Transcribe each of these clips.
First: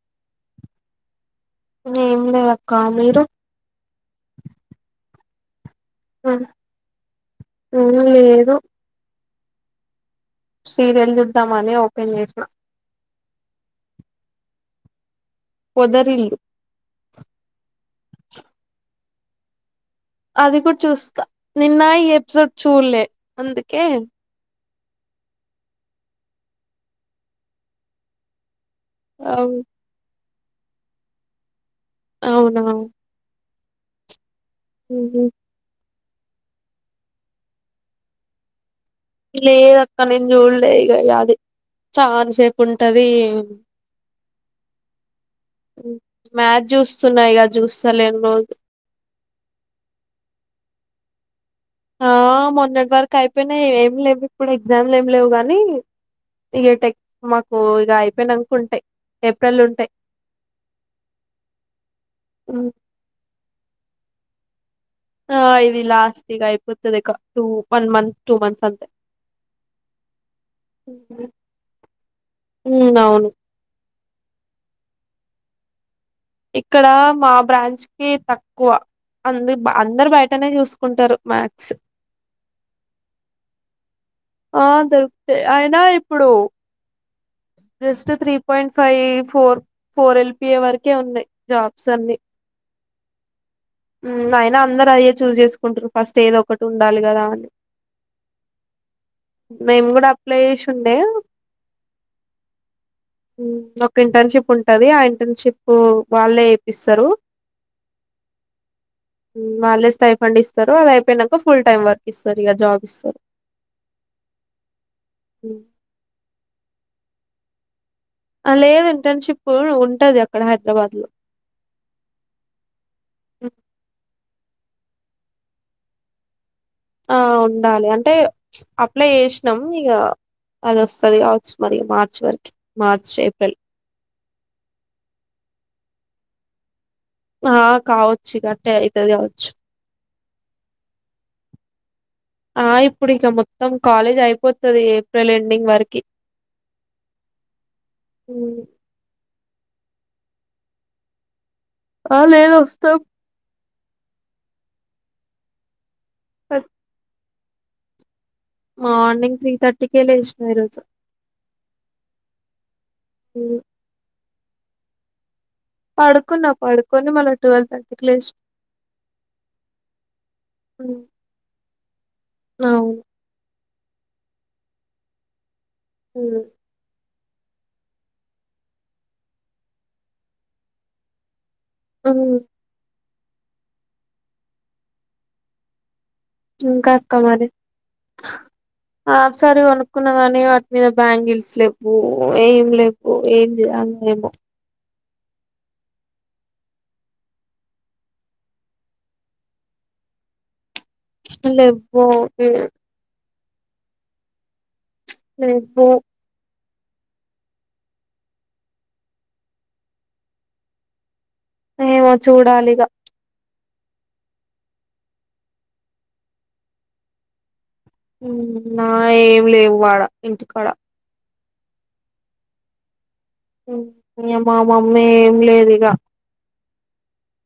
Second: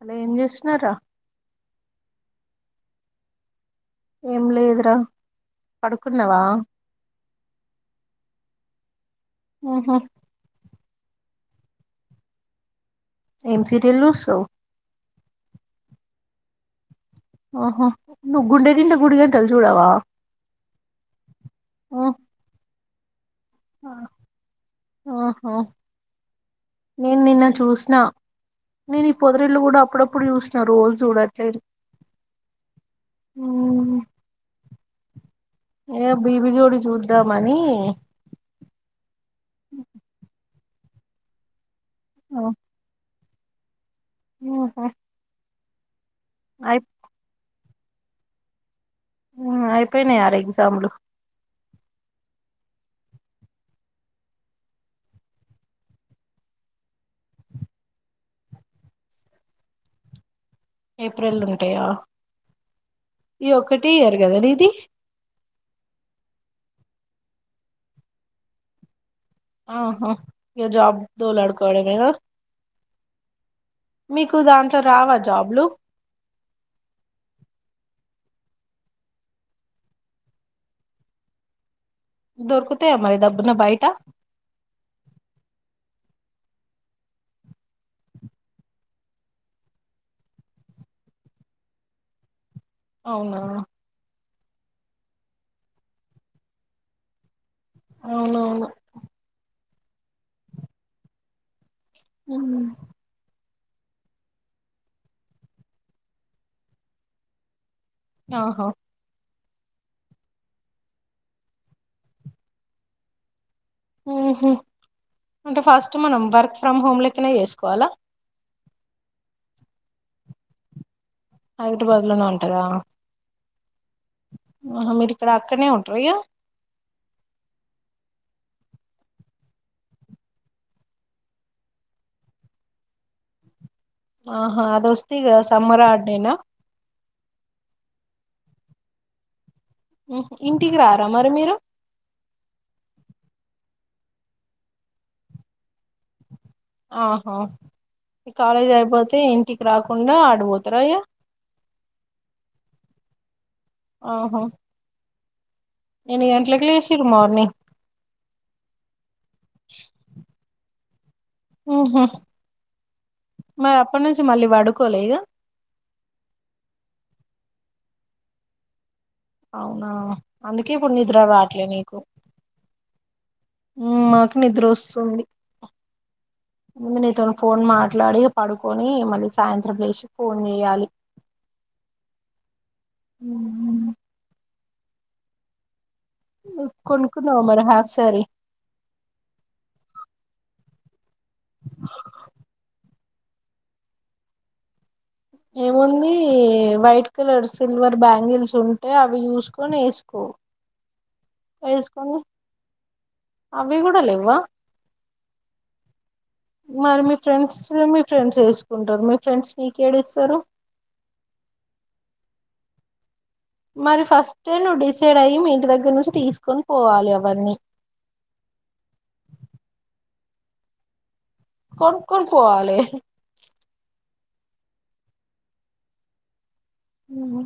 అలా ఏం చేస్తున్నారా ఏం లే అక్క మీరు ఏం లేదురా అ పడుకున్నావా లేదు ఎమి లేదు ఆహా సీరియల్ చూద్దామనే ఓపెన్ చేసిన ఏం సరియల్ సుస్తవు పోదర్ లి ఆహో నువ్వు గుండె నిండా గుడి గంటలు చూడవా అది కూడా చూస్తా నిన్న ఆ, ఈ ఎపిసోడ్ చూడ్ లే అందుకే ఆహా నేను నిన్న చూసిన నేను ఈ పొదరిళ్లు కూడా అప్పుడు అప్పుడు చూస్త్ కరూ వుల్ చూడట్లే లేదు అవునా హ ఉ ఏ బీబి జోడి చూద్దామని ఇ లేద అక్క నేనూ చూడ్ లే దే ఇగా గాదు చాన్ ఆ, సేపు ఉంటది అ ఆహా అఓ మ్యాచ్ అయి చూస్తున్నా ఇగ చూస్తలేం రోజు అయిపోయినాయి ఆరు ఎగ్జామ్లు ఆ మొన్నటి వరకు అయిపోయినాయి ఏం లేవు ఇప్పుడు ఎగ్జామ్లు ఏమి లేవు గానీ ఇగ టెక్ మాకు ఇగ అయిపోయినంక ఉంటాయి. ఏప్రిల్ ఉంటాయి. ఏప్రిల్లో ఉంటాయా ఈ ఒకటే ఇయరు కదా నీది ఆ ఇది లాస్ట్ ఇగ అయిపోతుంది ఇకా two one month two months అంతే ఆహా ఈ జాబ్ డోలాడుకోవడమేనా ఉమ్ అవును మీకు దాంట్లో రావా జాబ్లు ఇక్కడ మా బ్రాంచ్ కి తక్కువ అందరు అందరు బయటనే చూసుకుంటారు మాక్స్ దొరుకుతయా మరి దబ్బున బయట ఆ దొరుకుతాయి అయినా ఇప్పుడు just three point five four four LPA వరకే ఉన్నాయి. జాబ్స్ అన్ని అవునా అయినా అందరు అయే చూజ్ చేసుకుంటురు ఫస్ట్ ఏదొ ఒకటి ఉండాలి కదా అని అవునవును మేము కూడా అప్లై చేసి ఉండే ఆ ఒక ఇంటర్న్షిప్ ఉంటది. ఆ ఇంటర్న్షిప్ వాళ్ళే ఇప్పిస్తారు ఆహ వాళ్ళే స్టై ఫండ్ ఇస్తారు అయిపోయినాక ఫుల్ టైమ్ వర్క్ ఇస్తారు ఇగ జాబ్ ఇస్తారు. అహ అంటే ఫస్ట్ మనం వర్క్ ఫ్రమ్ హోమ్ లెక్కనే చేసుకోవాలా లేదు ఇంటర్న్షిప్ ఉంటది అక్కడ హైదరాబాద్ లో హైదరాబాద్ లోనే ఉంటాదా ఓ ఆహ మీరిక్కడ అక్కడనే ఉంటరా ఇగ ఆ ఉండాలి అంటే అప్లై చేసినాం ఇగ అది వస్తుంది కావచ్చు మరి మార్చ్ వరకి మార్చ్ ఏప్రిల్ ఆహా అదోస్తే ఇగ సమ్మర్ అడ్డేనా ఆ కావచ్చు గట్టే అయితది కావచ్చు ఇంటికి రారా మరి మీరు ఆ ఇప్పుడు ఇక మొత్తం కాలేజీ అయిపోతది ఏప్రిల్ ఎండింగ్ వరకి ఆహా ఈ కాలేజ్ అయిపోతే ఇ ఇంటికి రాకుండా ఆడికిపోతారా ఇగ ఆ లేదు వస్తాం ఓహో ఎన్ని గంటలకి లేసిరు మార్నింగ్? మార్నింగ్ త్రీ థర్టీకే లేసినా ఈ రోజు ఓహో మరి అప్పటి నుంచి మళ్ళీ పడు కోలెదా పడుకున్నా పడుకొని మల్లా ట్వెల్వ్ థర్టీకి లేసినా అవునా అందుకే కొన్ని నిద్ర రాట్లే నీకు అవును నాకు నిద్ర వస్తుంది అందునే నీతో ఫోన్ మాట్లాడి పడుకొని మళ్ళీ సాయంత్రం లేసి ఫోన్ చేయాలి ఊ ఉ ఉ ఇంకా అక్క కొనుక్కున్నావా మరి హాఫ్ సారీ హాఫ్ సారీ కొనుక్కున్నా గాని మీద బ్యాంగిల్స్ లేవు ఏం లేవు ఏం చేయాల ఏమో ఏముంది వైట్ కలర్ సిల్వర్ బ్యాంగిల్స్ ఉంటే అవి చూసుకొని వేసుకోవు లేవో [unintelligible] అవి కూడా లేవా రే పో మరి మీ ఫ్రెండ్స్ మీ ఫ్రెండ్స్ వేసుకుంటారు మీ ఫ్రెండ్స్ నీకేం ఇస్తారు? ఏమో చూడాలిగా. మరి ఫస్ట్ నువ్వు డిసైడ్ అయి మీ ఇంటి దగ్గర నుంచి తీసుకొని పోవాలి అవన్నీ ఉ నా ఏమి లేవు వాడ ఇంటికాడ కొనుక్కొని పోవాలి ఇ మా మమ్మీ ఏం లేదు ఇగ ఉహ్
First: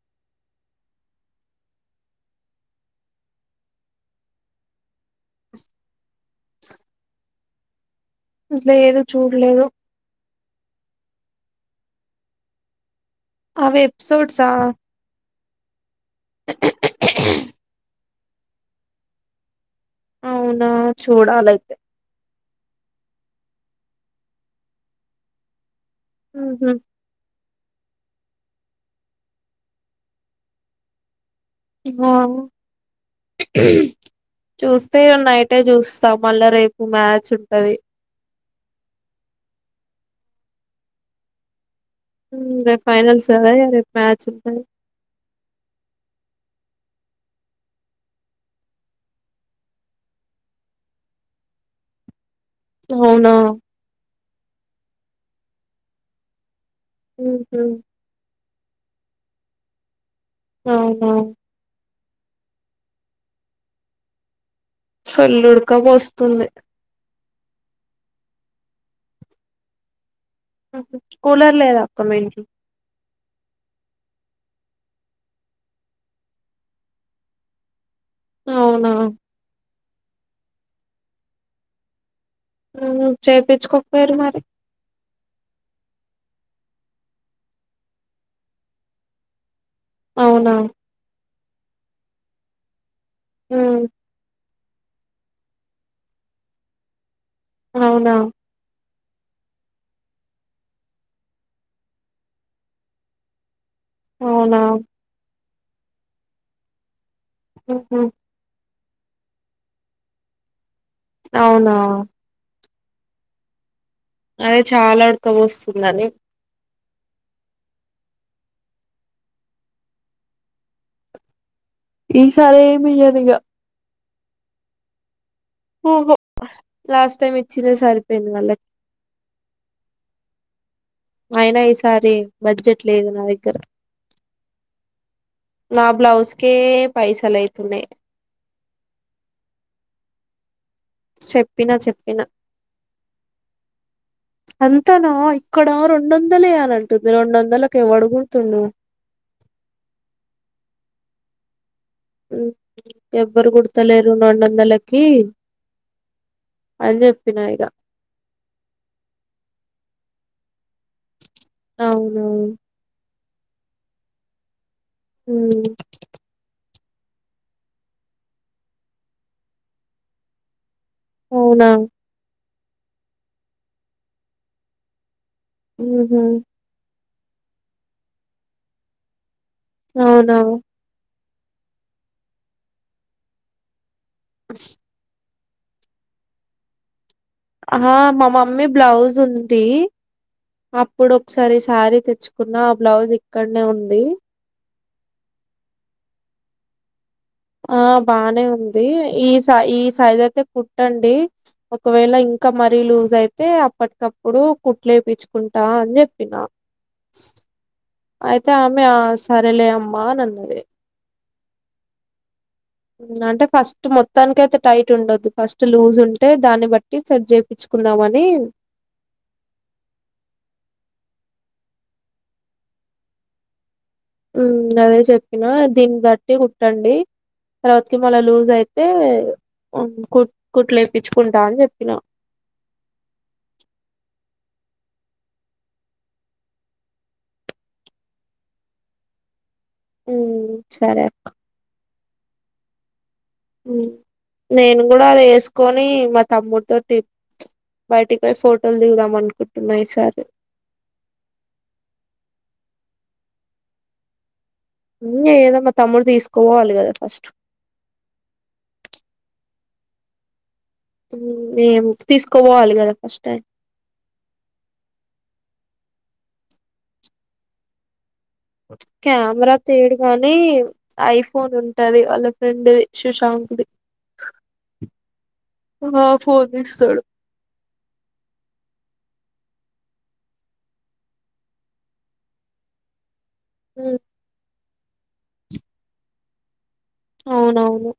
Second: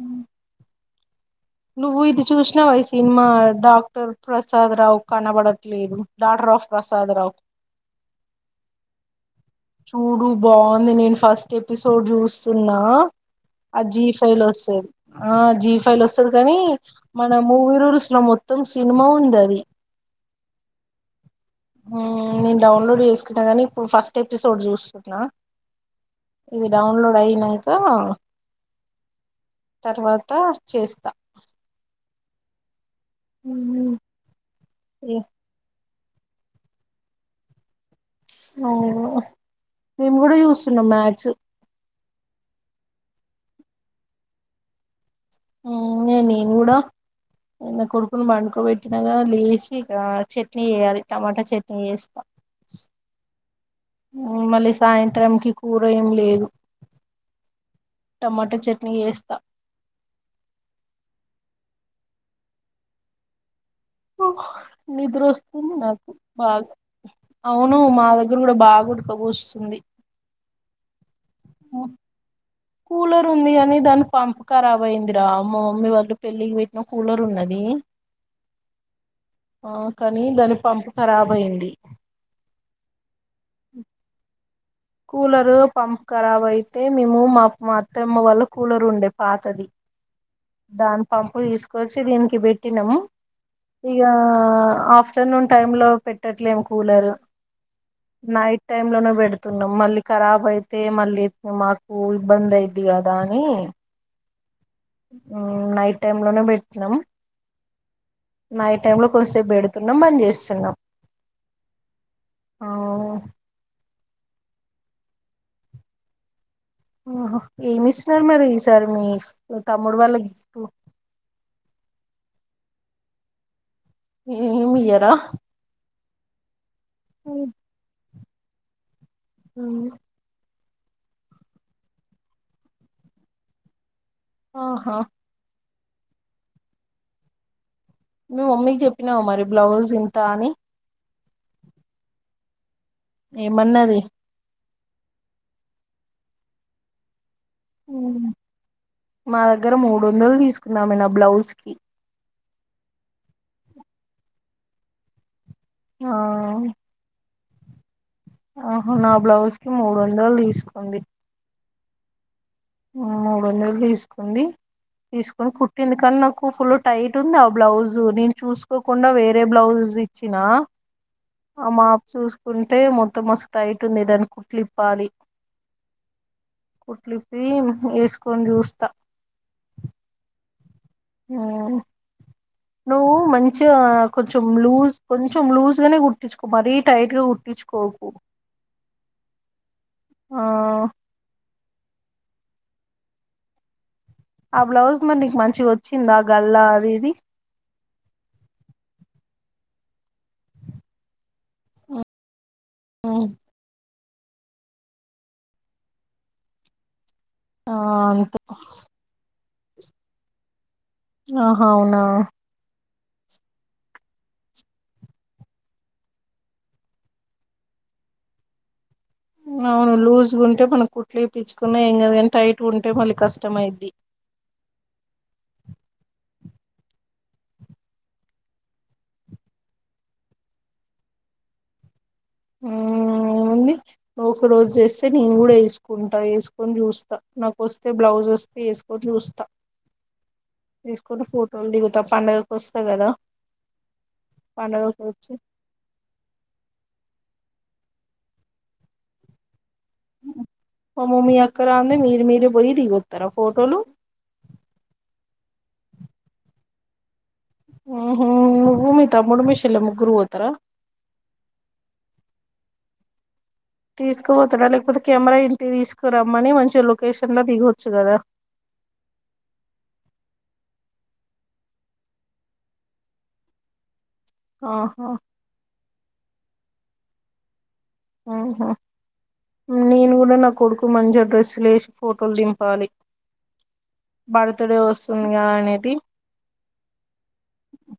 నువ్వు ఇది చూసినావ ఈ సినిమా డాక్టర్ ప్రసాద్ రావు కనబడట్లేదు డాటర్ ఆఫ్ ప్రసాద్ రావు లేదు చూ చూడలేదు చూడు బాగుంది నేను ఫస్ట్ ఎపిసోడ్ చూస్తున్నా ఆ అవి జీ ఎపిసోడ్స్ ఫైల్ వస్తది ఆ జీప్ ఫై లో వస్తది కానీ మన మూవీరూల్స్ మొత్తం సినిమా ఉంది అది అవునా చూడ డాల అయితే మ్మ్ నేను డౌన్లోడ్ చేసుకుంటా కానీ ఇప్పుడు ఫస్ట్ ఎపిసోడ్ చూస్తున్నా ఇవి హుహు. డౌన్లోడ్ అయినంక ఆ తర్వాత చేస్తా ఆ మ్మ్. చూస్తే ఏ నైటే చూస్త మల్ల రేపు మ్యాచ్ ఉంటది అవును మేము కూడా చూస్తున్నాం మ్యాచ్ ఉ రేపు ఫైనల్స్ కదా మ్యాచ్ ఉంటది ఆ నేను కూడా నా కొడుకుని పండుకోబెట్టినగా లేసి ఇక్కడ చట్నీ చెయ్యాలి టమాటా చట్నీ చేస్తా అవునా! మళ్ళీ సాయంత్రంకి కూర ఏం లేదు హుహ్ హు టమట చట్నీ చేస్తా ఆహా ఓహ నిద్ర ఫుల్ వస్తుంది నాకు ఉడకపోస్తుంది బాగా అవును మా దగ్గర కూడా బాగా ఉడుకబోస్తుంది [unintelligible] కూలర్ లేదక్కా మీ ఇంట్లో కూలర్ ఉంది కాని దాని పంప్ ఖరాబ్ అయ్యిందిరా మా మమ్మీ వాళ్ళు పెళ్ళికి పెట్టిన కూలర్ ఉన్నది అవునా ఆ కానీ దాని పంప్ ఖరాబ్ అయ్యింది ఊ చేపిచ్చుకోకపోయిరి మరి కూలరు పంప్ ఖరాబ్ ఐతే మేము మా మా ఆత్తమ్మ వాళ్ళ కూలరుండే పాతది అవునా దాని పం పున్ తీసుకొచ్చి దీనికి పెట్టినం ఉమ్, ఇగా ఆఫ్టర్నూన్ టైం లో పెట్టట్లేము కూలరు అవునా నైట్ టైం లోనో తున్నం మళ్ళీ కరాబ్ అయితే మళ్ళీ మాకు ఇబ్బంది అయిద్ది కదా అని అవునా ఊ నైట్ టైం లోనే పెట్నం ఊహూ నైట్ టైం లో కొంసేపు పెడుతున్నం బంద్ చేస్తున్నం అవునా ఆ అదే చాలా ఉడక వస్తుందని ఆహ ఏమి ఇస్తున్నారు మరి ఈసారి మీ తమ్ముడు వాళ్ళకి గిఫ్ట్ ఈ సారా ఏమియ్యనింక ఏమ్ మీయరా ఓహో లాస్ట్ టైమ్ ఇచ్చిన సరికి మళ్లె అ అయినా ఈసారి బడ్జెట్ లేదు నా దగ్గర ఆహా నా బ్లౌస్ కే పైసలైతున్నాయ్ మమ్మీకి చెప్పినావా మరి బ్లౌజ్ ఇంత అని చెప్పినా చెప్పినా ఏ మన్నది అంతనా ఇక్కడ రెండు వందలే అని అంటుంది రెండు వందలు మా దగ్గర మూడు వందలు తీసుకున్నామ బ్లాౌజ్ కి ఉమ్ ఎవరు కుడుతలేరు రెండొ వందలకి అన్న చెప్ పిన్నా ఇగా ఆహ నా బ్లౌజ్ కి మూడు వందలు తీసుకుంది అవునవును ఉమ్ మూడు వందలు తీసుకుంది తీసుకొని ఉమ్, కుట్టింది కానీ నాకు ఫుల్ టైట్ ఉంది ఆ బ్లౌజు నేను చూసుకోకుండా వేరే బ్లౌజ్ ఇచ్చినా అ అవునా మా అఫ చూసు కుంటే మొత్తం మస్తు టైట్ ఉంది దాని కుట్లిప్పాలి ఉహుమ్ కుట్లు రీమ్ వేసుకొని చూస్తా అవునా ఆ నువ్వు మంచిగా కొంచం లూస్ కొంచ కొంచం లూస్‌గానే కుట్టించుకో మరి టైట్ గా ఆ కుట్టించుకోకు మా మమ్మీ బ్లౌజ్ ఉం ది ఆ అప్పుడు ఒకసారి సారి తెచ్చుకో కున్న ఆ బ్లౌజ్ ఇక్కడనే ఉంది ఆ బ్లౌజ్ మరి నీకు మంచిగా వచ్చిందా గల్ అది ఇది ఆ బానే ఉంది ఈ స ఈ సైజ అయితే కుట్టండి ఒకవేళ ఇం కా మరీ లజ్ అయితే అప్పటిక అప్ప ప్పుడు కుట్లేయిచ్చుకుంటా అని చెప్పినా ఆ అంతే అయితే అమె అస్ కరలే అమ్మ నన్నది అహా అవునా ఉమ్ అంటే ఫస్ట్ మొత్తానినికి అయితే టైట్ ఉండొద్దు ఫస్ట్ లూజ్ ఉంటే దాన్ని బట్టి సెట్ చేయించుకుందామని అవును లూజ్గా ఉంటే మనం కుట్లు వయిించుకున్నా ఏం కదని టైట్గా ఉంటే మళ్ళీ కష్టమైద్ది అదే చెప్పినా దీన్ని బట్టి కుట్టండి తర్వాతకి మళా లూజ్ అయితే ఉ కుట్ కుట్లు వయిించుకుంటా అని చెప్పినా ఆ ఏముంది ఒక రోజు చేస్తే నేను కూడా వేసుకుంటా వేసుకొని చూస్తా నాకుొస్తే బ్లౌజ్ వస్తే వేసుకొని చూస్తా ఉమ్ సరే అక్ పండుగకి వస్తా కదా ఉమ్ నేను పండగకి కూడా అది వచ్చి వేసుకొని మా తమ్ముడి తోటి బయటికి పోయి ఫోటోలు దిగుదాం అనుకుం మ మమ్మీ అక్కరా అంద మీర మీర పోయ దిగోధు తర ఫోటోలు ఇగా ఏదో మాతమ్ముడు తీసుకోవాలి కదా ఫస్ట్ ఉహు నువ్వు మీ తమ్ముడు మీ చెల్లి ముగ్గురు పోతారా ఏం తీసుకోపోవాలి కదా ఫస్ట్ టైం తీసుకుపోతడా లేకపోతే కెమెరా ఇంటి తీసుకురమ్మని మంచి లొకేషన్ లా దిగొచ్చు కదా కెమెరా తేడుగాని ఐఫోన్ ఉంటది వాళ్ళ ఫ్రెండ్ది సుశాంకు ది ఆహా ఆ ఫోన్ ఇస్తడు ఆహా నేను కూడా నా కొడుకు మంచి అడ్రస్సు లేసి ఫోటోలు దింపాలి హు బర్త్డే వస్తుందిగా అనేది అవునవును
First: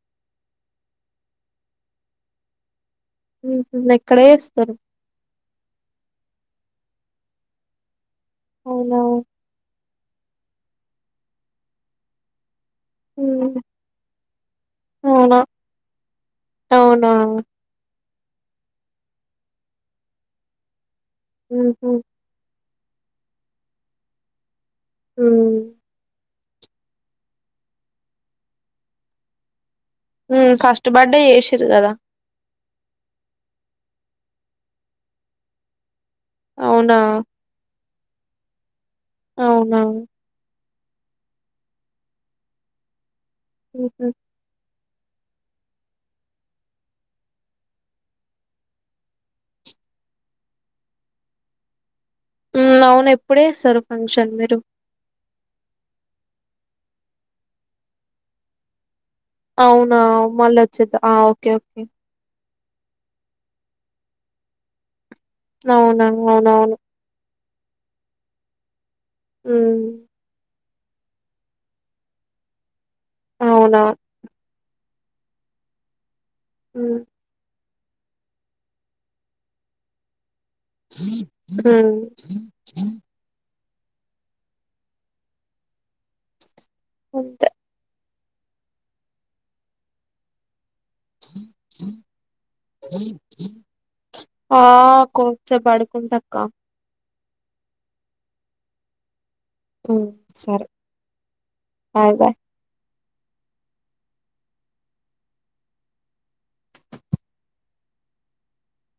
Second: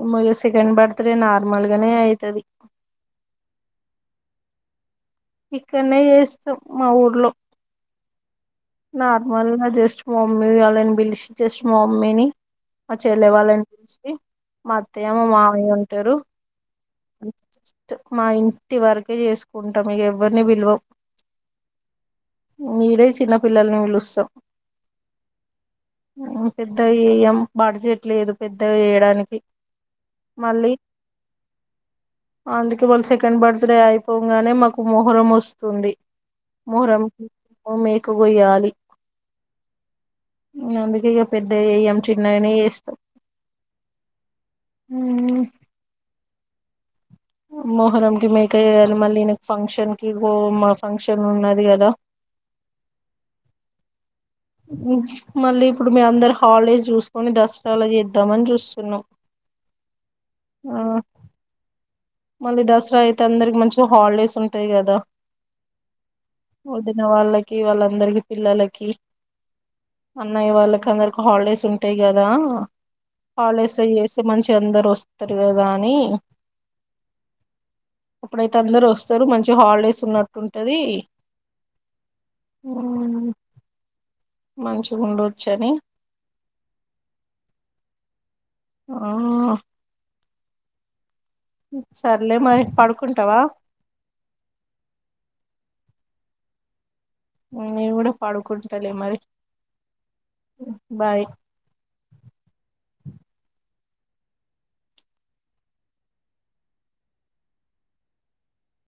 అమ్మో ఇగా సెకండ్ బర్తడే నార్మల్గానే అయితది ఉహు ఎక్కడే చేస్తారు ఇక్కనే చేస్తాం మా ఊర్లో అవునా నార్మల్ నా జస్ట్ మమ్మీ వళ్ళని పిలిచి జస్ట్ మా మమ్మీని మా చెల్లె ఉమ్ వాళ్ళని పిలిచి మా అవునా అత్తయ్యమామయ్య ఉంటారు అవునా జస్ట్ మా ఇంటి వరకే చేసుకుంటాం ఇగ ఎవ్వరిని పిలువం ఉహు ఈడే చిన్నపిల్లల్ని పిలుస్తాం హు హు పెద్దగా చెయ్యం బడ్జెట్ లేదు పెద్దగా చేయడానికి హు మళ్ళీ ఫస్ట్ బర్త్డే చేసిలు చేసిరు కదా అందుకే మల్ల సెకండ్ బర్త్ డే అయిపోగానే మాకు మోహరం వస్తుంది అవునా మొహరం మే కొయ్యాలి అవునా అందుకే ఇక పెద్దవి చేయం చిన్నగానే చేస్తాం ఉహు అవునా మొహరం కి మేక చేయాలి మళ్లీ ఈయనకు ఫంక్షన్ కి ఓ అమ్మ ఫంక్షన్ ఉన్నది కదా అవును ఎప్పుడు చేస్తారు ఫంక్ష మళ్ళీ ఇప్పుడు మీ అందర హాలిడేస్ చూసుకొని దసరా లా చేద్దామని చూస్తున్నాం అవునా మళ్ళీ ఆ వచ్చేదా ఓకే ఓకే మళ్ళీ దసరా అయితే అందరికి మంచి హాలిడేస్ ఉంటాయి కదా అవునా అవునవును కి వాళ్ళందరికి పిల్లలకి ఉమ్ అన్నయ్య వాళ్ళకి అందరికి హాలిడేస్ ఉంటాయి కదా హాలిడేస్ అవునా లో చేేస్తే మంచిగ అందరు వస్త త్ రు కదాని మ్మ్ అప్పుడైతే అందరు వస్తారు మంచిగా హాలిడేస్ ఉన్నట్ ఊ మంచి ఉండొచ్చుని అంతే అవునా సర్లే మరి పడుకుంటావా ఆ కొంచెపు పడుకుంట కుక్క నేను కూడా పడుకుంటలే మరి సరే బాయ్ బాయ్ బాయ్